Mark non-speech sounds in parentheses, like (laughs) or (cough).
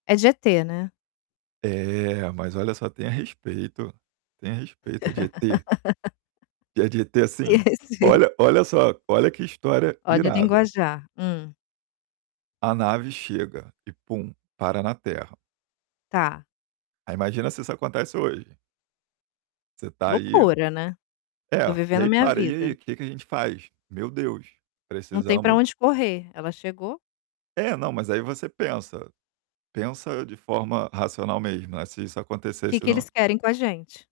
É de ET, né. É, mas olha só, tenha respeito, tenha respeito. É de ET e é de ET (laughs) assim, Sei, sei. olha olha só olha, que história Olha o irada. linguajar. Hum. A nave chega e, pum, para na Terra. Tá. Aí imagina se isso acontece hoje você tá aí. Loucura, né, tô É, e vivendo a aí minha para, e aí, vida. que que a gente faz? "Meu Deus, Não tem pra precisamos" onde correr, ela chegou. É, não, mas aí você pensa, pensa de forma racional mesmo, né, se isso Que acontecesse que não eles querem com a gente?